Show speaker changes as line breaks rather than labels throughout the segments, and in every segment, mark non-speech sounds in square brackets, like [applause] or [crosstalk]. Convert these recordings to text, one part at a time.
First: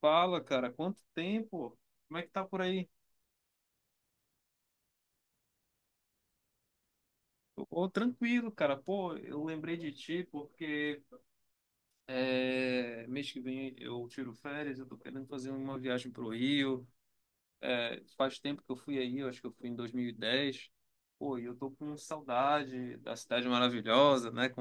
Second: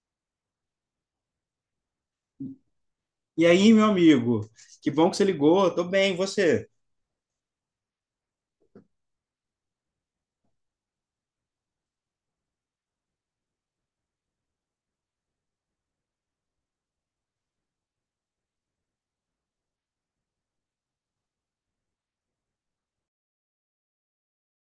Fala, cara, quanto tempo? Como é que tá por aí?
E aí, meu amigo? Que bom que você ligou. Tô bem, e você?
Ô, tranquilo, cara. Pô, eu lembrei de ti porque mês que vem eu tiro férias, eu tô querendo fazer uma viagem pro Rio. É, faz tempo que eu fui aí, eu acho que eu fui em 2010. Pô, e eu tô com saudade da cidade maravilhosa, né?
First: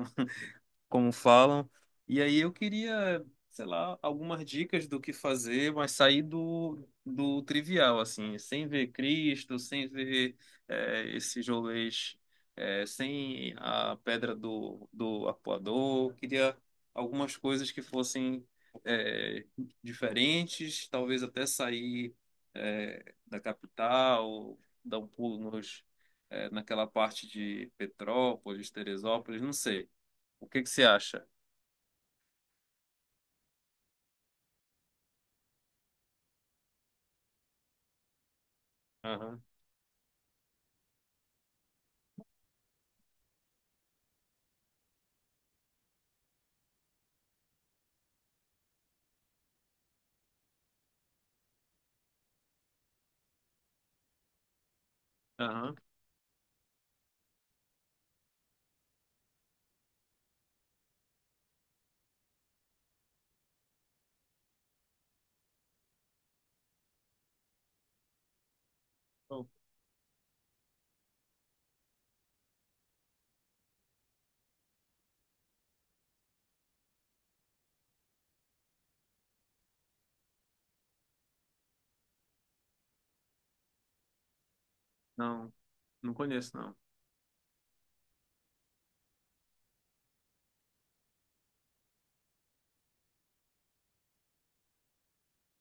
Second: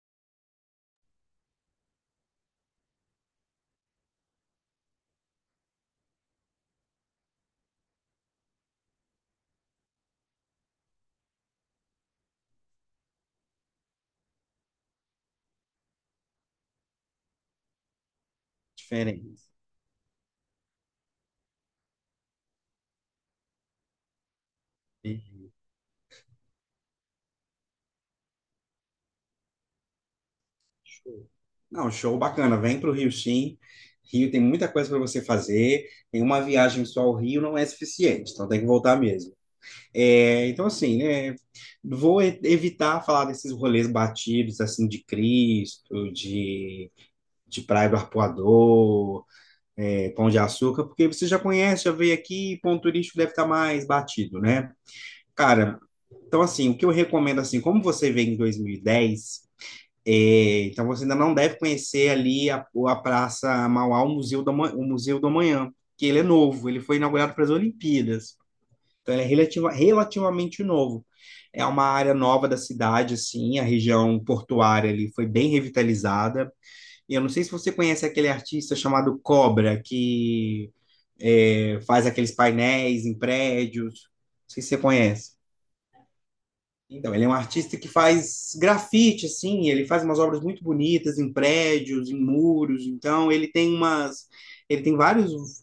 como falam. E aí eu queria, sei lá, algumas dicas do que fazer, mas sair do trivial, assim, sem ver Cristo, sem ver esses rolês, sem a pedra do arpoador. Queria algumas coisas que fossem
Diferente.
é, diferentes, talvez até sair da capital, dar um
Uhum.
pulo nos, naquela parte de Petrópolis, Teresópolis, não sei. O que que você
Show.
acha?
Não, show bacana. Vem para o Rio, sim. Rio tem muita coisa para você fazer. Em uma viagem só ao Rio não é suficiente, então tem que voltar mesmo.
Aham,
É, então, assim, né? Vou evitar falar desses rolês batidos, assim, de Cristo, de Praia do Arpoador, Pão de Açúcar, porque você já conhece, já veio aqui, ponto turístico deve estar mais batido, né?
aham.
Cara. Então, assim, o que eu recomendo, assim, como você veio em 2010, então você ainda não deve conhecer ali a Praça Mauá, o Museu do Amanhã, que ele é novo, ele foi inaugurado para as Olimpíadas. Então, ele é
Bom.
relativamente novo. É uma área nova da cidade, assim, a região portuária ali foi bem revitalizada. E eu não sei se você conhece aquele artista chamado Cobra, que faz aqueles painéis em prédios. Não sei se você conhece.
Não, não conheço, não.
Então, ele é um artista que faz grafite, assim, ele faz umas obras muito bonitas em prédios, em muros, então ele tem umas, ele tem vários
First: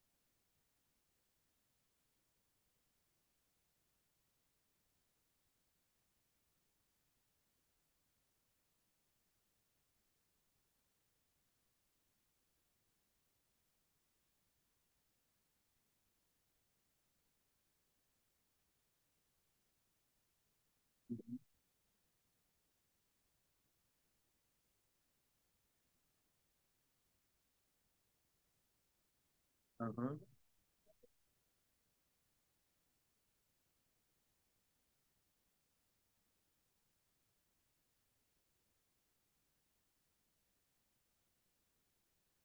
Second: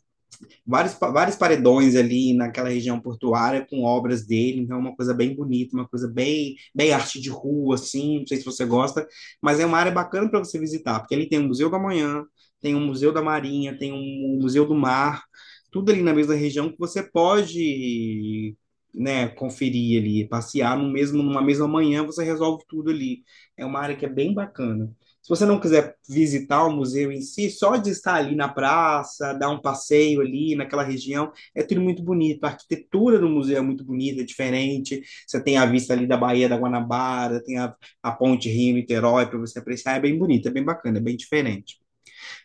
vários, vários paredões ali naquela região portuária com obras dele, então é uma coisa bem bonita, uma coisa bem, bem arte de rua, assim, não sei se você gosta, mas é uma área bacana para você visitar, porque ali tem o Museu da Manhã, tem o Museu da Marinha, tem o Museu do Mar, tudo ali na mesma região que você pode, né, conferir ali, passear no mesmo,
Uhum.
numa mesma manhã, você resolve tudo ali. É uma área que é bem bacana. Se você não quiser visitar o museu em si, só de estar ali na praça, dar um passeio
Aham.
ali naquela região, é tudo muito bonito. A arquitetura do museu é muito bonita, é diferente. Você tem a vista ali da Baía da Guanabara, tem a ponte Rio-Niterói para você apreciar. É bem bonita, é bem bacana, é bem diferente.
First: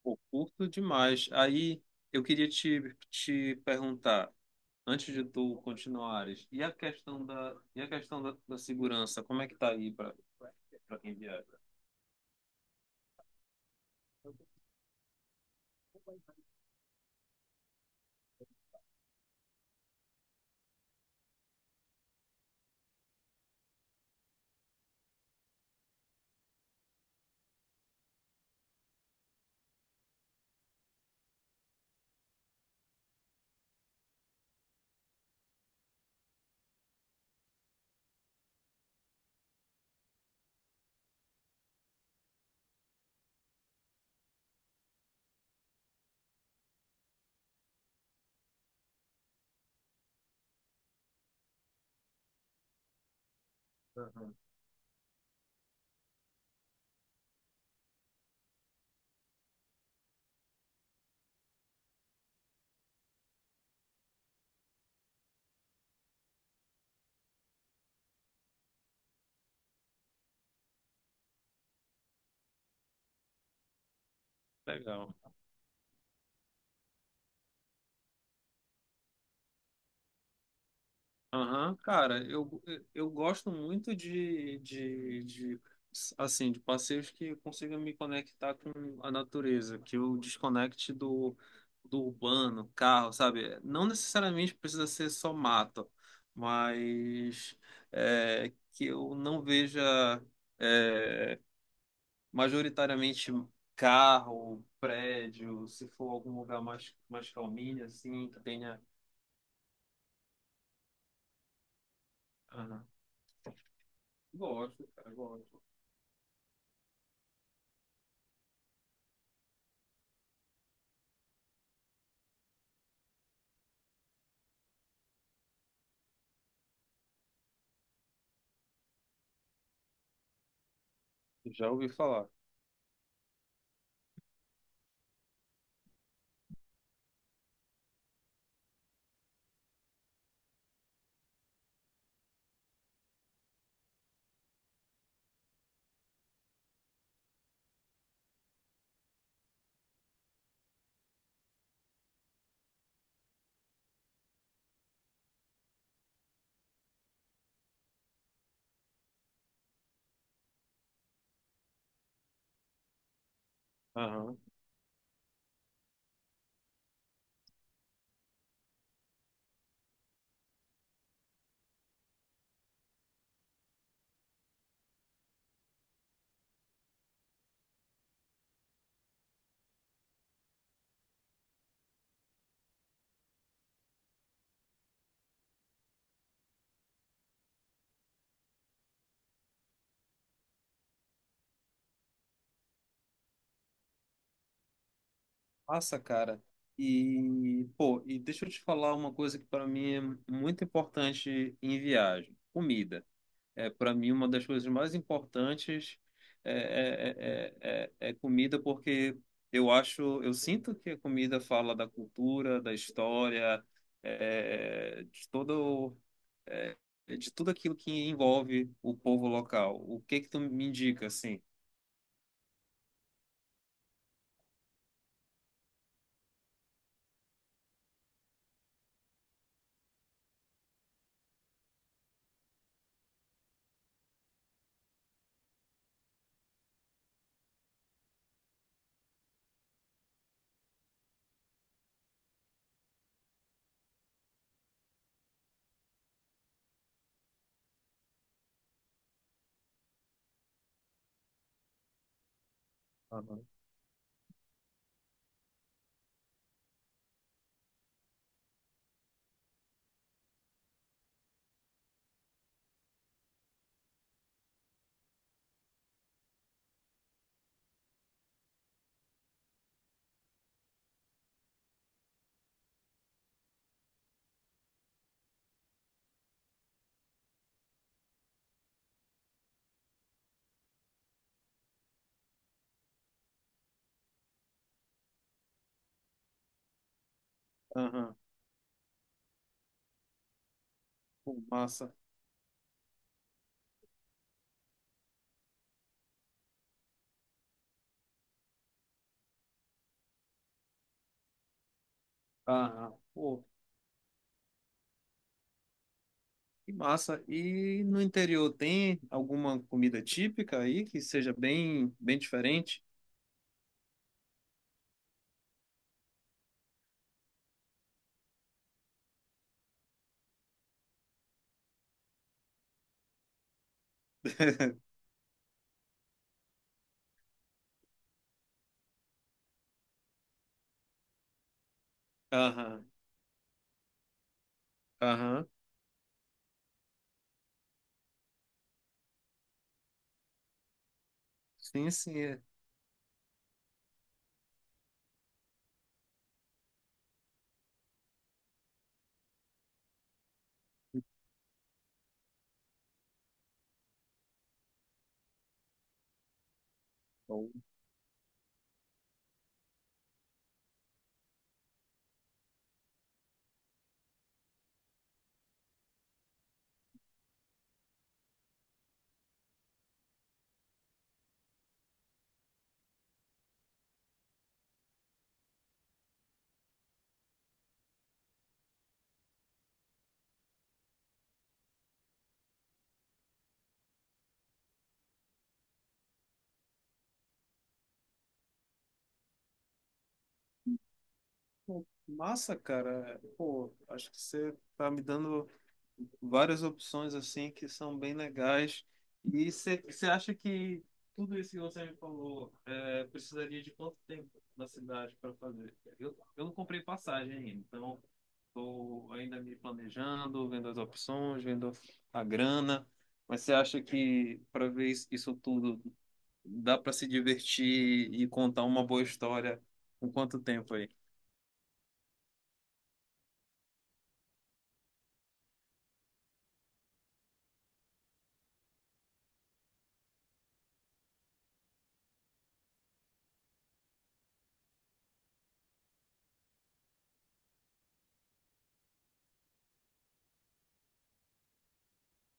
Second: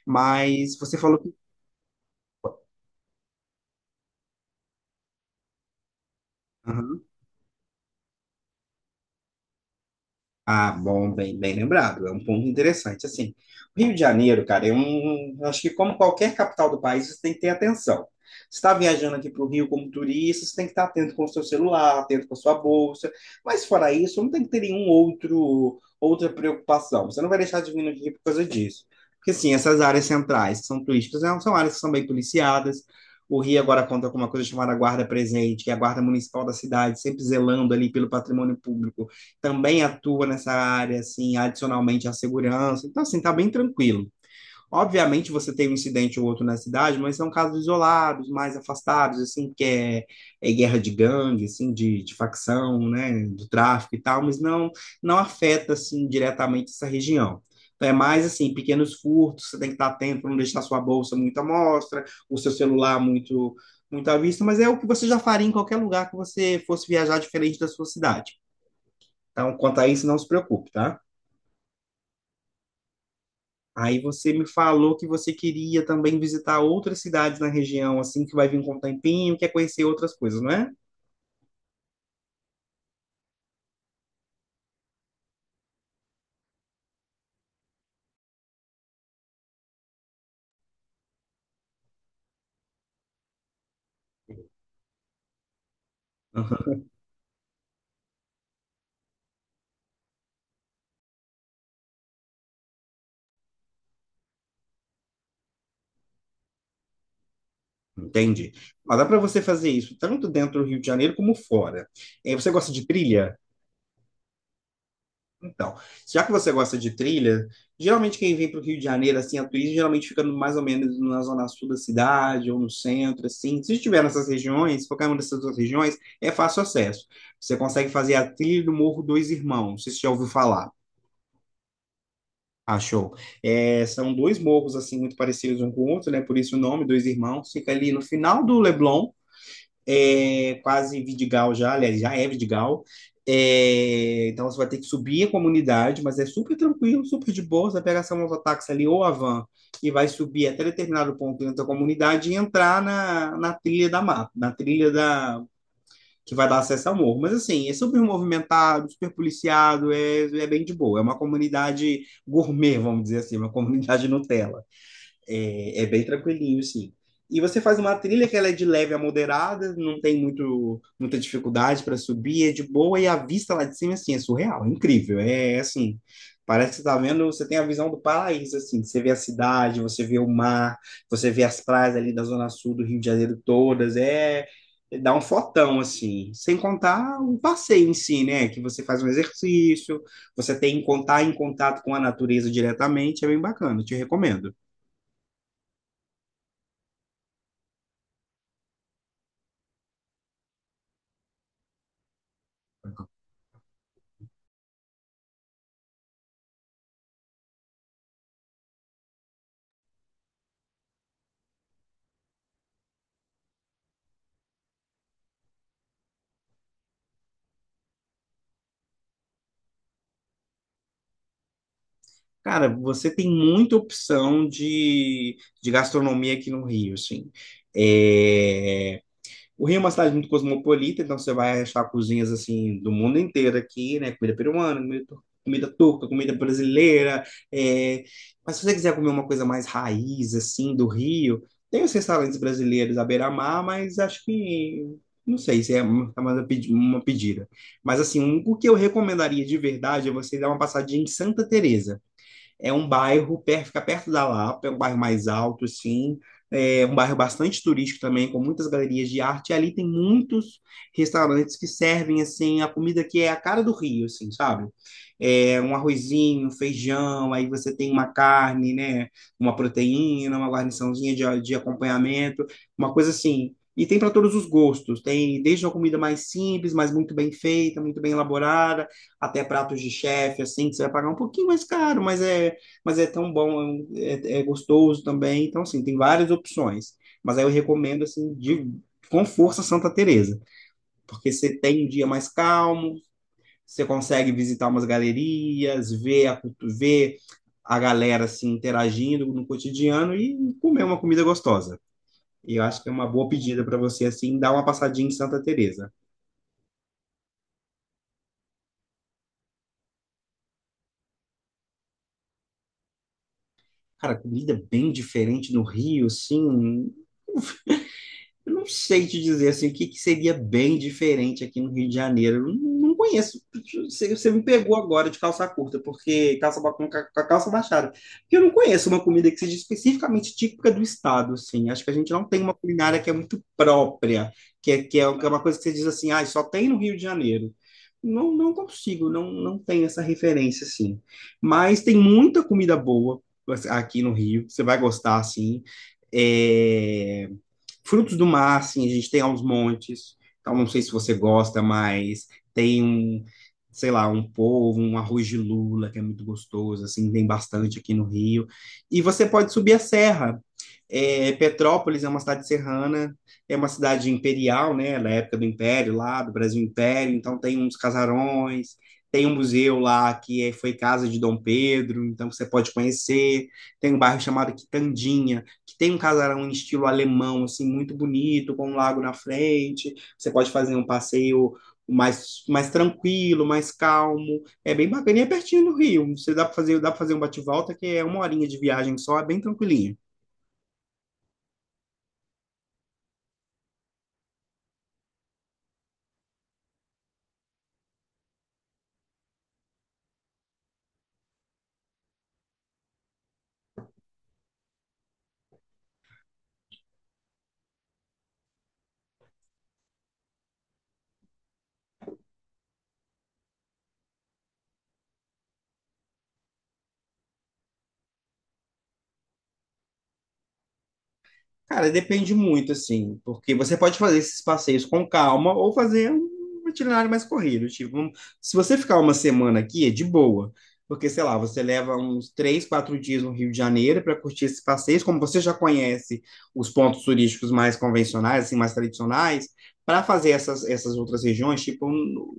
Pô, curto
Mas você falou que.
demais. Aí eu queria te, te perguntar, antes de tu continuares, e a
Aham.
questão da, e a questão da segurança, como é que tá aí para
Ah,
para
bom,
quem
bem,
viaja?
bem lembrado. É um ponto interessante. Assim, o Rio de Janeiro, cara, é um. Eu Acho que como qualquer capital do país, você tem que ter atenção. Você está viajando aqui para o Rio como turista, você tem que estar atento com o seu celular, atento com a sua bolsa. Mas fora isso, não tem que ter nenhum outro outra preocupação. Você não vai deixar de vir no Rio por causa disso. Porque assim, essas áreas centrais que são turísticas, né, são áreas que são bem policiadas. O Rio agora conta com uma coisa chamada Guarda Presente, que é a Guarda Municipal da cidade, sempre zelando ali pelo patrimônio público, também atua nessa área, assim, adicionalmente à segurança. Então, assim, tá bem tranquilo. Obviamente, você tem um incidente ou outro na cidade, mas são casos isolados, mais afastados, assim, que é guerra de gangue, assim, de facção, né, do tráfico e tal,
Aham.
mas não, não afeta, assim, diretamente essa região. Então, é mais, assim, pequenos furtos, você tem que estar atento para não deixar sua bolsa muito à mostra, o seu celular muito muito à vista, mas é o que você já faria em qualquer lugar que você fosse viajar diferente da sua cidade. Então, quanto a isso, não se preocupe, tá? Aí você me falou que
Legal.
você queria também visitar outras cidades na região, assim, que vai vir com o tempinho, quer conhecer outras coisas, não é?
Aham, cara, eu gosto muito de assim, de passeios que consigam me conectar com a natureza, que eu desconecte do urbano, carro, sabe? Não necessariamente precisa ser só mato,
Aham.
mas que eu não veja é, majoritariamente carro, prédio, se for algum lugar mais, mais calminho, assim, que
Entendi.
tenha...
Mas dá para você fazer isso tanto dentro do Rio de Janeiro como fora. Você gosta de
Aham.
trilha?
Gosto, cara, gosto.
Então, já que você gosta de trilha, geralmente quem vem para o Rio de Janeiro, assim, a turismo, geralmente fica mais ou menos na zona sul da cidade ou no centro, assim. Se estiver nessas regiões, qualquer uma dessas duas regiões, é fácil acesso. Você consegue fazer a trilha do Morro dos Irmãos, se você já ouviu falar.
Já ouvi falar.
Achou. É, são dois morros, assim, muito parecidos um com o outro, né? Por isso o nome, Dois Irmãos. Fica ali no final do Leblon, é quase Vidigal já, aliás, já é Vidigal. É, então você vai ter que subir a comunidade, mas é super tranquilo, super de boa. Você pega essa mototáxi ali ou a van e vai subir até determinado ponto dentro da comunidade e entrar na trilha da mata, na trilha da que vai dar acesso ao morro. Mas assim, é super movimentado, super policiado, é, bem de boa. É uma comunidade gourmet, vamos dizer assim, uma comunidade
Aham.
Nutella. É bem tranquilinho, sim. E você faz uma trilha que ela é de leve a moderada, não tem muita dificuldade para subir, é de boa, e a vista lá de cima, assim, é surreal, é incrível. É assim, parece que você tá vendo, você tem a visão do paraíso, assim, você vê a cidade, você vê o mar, você vê as praias ali da zona sul do Rio de Janeiro todas, é dá um fotão, assim, sem contar o passeio em si, né, que você faz um exercício, você tem que estar em contato com a natureza diretamente, é bem bacana, te recomendo.
Nossa, cara. E, pô, e deixa eu te falar uma coisa que para mim é muito importante em viagem. Comida. É para mim uma das coisas mais importantes é comida porque eu acho, eu sinto que a comida fala da cultura, da história, de todo, de tudo aquilo que envolve o povo local. O que que tu me indica, assim?
Cara, você tem muita opção de gastronomia aqui no Rio, assim. É, O Rio é uma cidade muito cosmopolita, então você vai achar cozinhas, assim, do mundo inteiro aqui, né? Comida peruana, comida turca, comida brasileira. é, Mas se você quiser comer uma coisa mais raiz, assim, do Rio, tem os restaurantes brasileiros à beira-mar, mas acho que... Não sei se é uma pedida. Mas, assim, o que eu recomendaria de verdade é você dar uma passadinha em Santa Teresa. É um
Aham.
fica perto da Lapa, é um bairro mais alto, assim, é um bairro bastante turístico também, com muitas galerias de arte. E ali tem muitos restaurantes que servem, assim, a comida que é a cara do Rio, assim, sabe? É um arrozinho, um feijão, aí você tem uma carne, né? Uma proteína, uma guarniçãozinha de acompanhamento, uma coisa assim. E tem para todos os gostos. Tem desde uma comida mais simples, mas muito bem feita, muito bem elaborada, até pratos de chefe, assim, que você vai pagar um pouquinho mais caro, mas é tão bom, é gostoso também. Então, assim, tem várias opções. Mas aí eu recomendo,
Aham.
assim, com força Santa Teresa, porque
Pô,
você tem um
massa.
dia mais calmo, você consegue visitar umas galerias, ver a galera, assim, interagindo no cotidiano e comer uma comida gostosa. E eu acho que é
Ah
uma boa
Pô,
pedida para você, assim, dar uma passadinha em Santa Teresa.
que massa. E no interior tem alguma comida típica aí que seja bem, bem diferente?
Cara, comida bem diferente no Rio, assim, eu não sei te dizer assim, o que, que seria bem diferente aqui no Rio de Janeiro. Eu não conheço. Você me pegou
[laughs]
agora de calça curta, porque calça ba- com ca- com a calça baixada. Porque eu não conheço uma comida que seja especificamente típica do estado, assim. Acho que a gente não tem uma
Aham,
culinária que é muito própria, que é uma
aham.
coisa que você diz assim, ah, só tem no Rio de Janeiro. Não, não consigo, não, não tenho essa referência, assim. Mas
Sim,
tem
sim. É.
muita comida boa, assim, aqui no Rio, você vai gostar, assim. É... Frutos do mar, assim, a gente tem aos montes. Então, não sei se você gosta, mas tem um, sei lá, um polvo, um arroz de lula, que é muito gostoso, assim, tem
Bom,
bastante aqui no Rio. E você pode subir a serra. Petrópolis é uma cidade serrana, é uma cidade imperial, né, da época do Império, lá do Brasil Império, então tem uns casarões, tem um museu lá foi casa de Dom Pedro, então você pode conhecer, tem um bairro chamado Quitandinha, que tem um casarão em estilo alemão, assim, muito bonito, com um lago na frente. Você pode fazer um passeio mais tranquilo, mais calmo. É bem bacana e é pertinho do Rio. Você dá para fazer um bate-volta que é uma horinha de viagem só, é bem tranquilinho.
pô, massa, cara. Pô, acho que você tá me dando várias opções assim que são bem legais. E você acha que tudo isso que você me falou precisaria de quanto tempo na cidade para fazer? Eu não comprei passagem ainda, então estou ainda me planejando, vendo as opções, vendo a grana. Mas você acha que para ver isso isso tudo dá para se divertir e contar uma boa história com quanto tempo aí?
Cara, depende muito, assim, porque você pode fazer esses passeios com calma ou fazer um itinerário mais corrido. Tipo, se você ficar uma semana aqui, é de boa. Porque, sei lá, você leva uns 3, 4 dias no Rio de Janeiro para curtir esses passeios, como você já conhece os pontos turísticos mais convencionais, assim, mais tradicionais, para fazer essas outras regiões, tipo um-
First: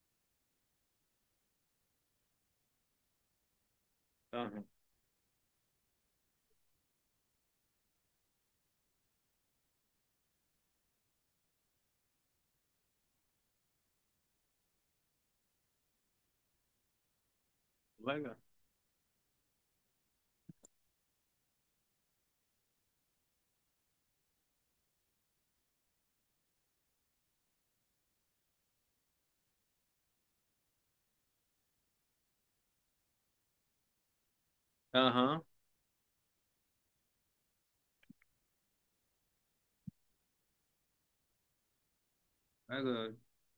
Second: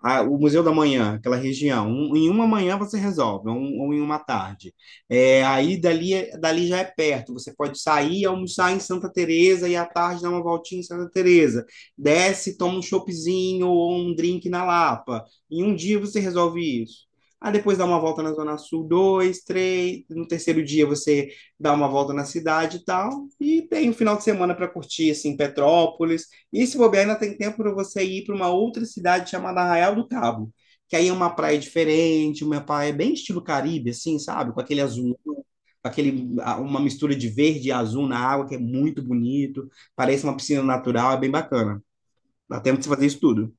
a- o Museu da Manhã, aquela região. Em uma manhã você resolve, ou em uma
Aham,
tarde. Aí dali já é perto. Você pode sair, e almoçar em Santa Teresa e à tarde dar uma voltinha em Santa Teresa. Desce, toma um choppzinho ou um drink na Lapa. Em um dia você resolve isso. Aí depois dá uma volta na
legal.
Zona Sul, dois, três. No terceiro dia você dá uma volta na cidade e tal. E tem um final de semana para curtir, assim, Petrópolis. E se bobear, ainda tem tempo para você ir para uma outra cidade chamada Arraial do Cabo, que aí é uma praia diferente, uma praia bem estilo Caribe, assim, sabe? Com aquele azul,
Aham,
uma mistura de verde e azul na água, que é muito bonito. Parece uma piscina natural, é bem bacana. Dá tempo de você fazer
legal.
isso tudo.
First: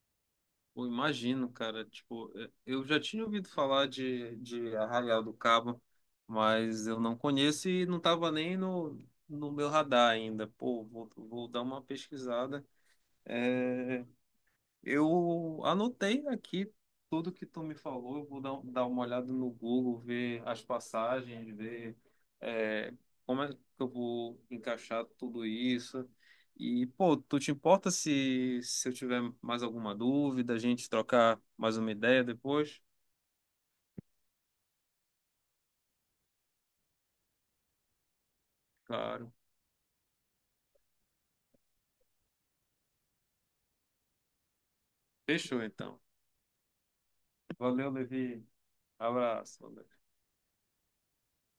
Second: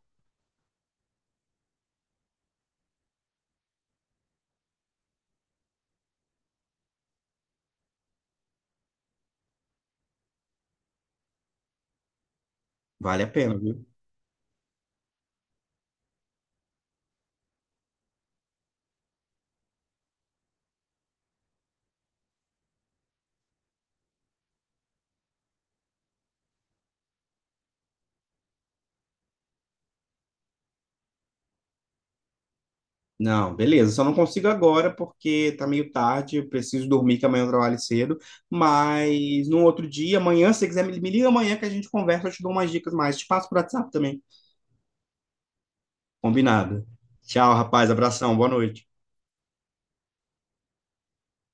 Eu imagino, cara. Tipo, eu já tinha ouvido falar de Arraial do Cabo, mas eu não conheço e não estava nem no, no meu radar ainda. Pô, vou, vou dar uma pesquisada.
Vale a pena, viu?
É, eu anotei aqui tudo que tu me falou. Eu vou dar, dar uma olhada no Google, ver as passagens, ver é, como é que eu vou encaixar tudo isso. E, pô, tu te importa se, se eu tiver mais alguma dúvida, a gente trocar mais uma ideia depois?
Não, beleza. Só não consigo agora porque tá meio tarde, eu preciso dormir, que amanhã eu trabalho cedo.
Claro.
Mas no outro dia, amanhã, se você quiser, me liga amanhã que a gente conversa, eu te dou umas dicas mais. Te passo por WhatsApp também.
Fechou, então.
Combinado. Tchau, rapaz.
Valeu,
Abração.
Levi.
Boa noite.
Abraço.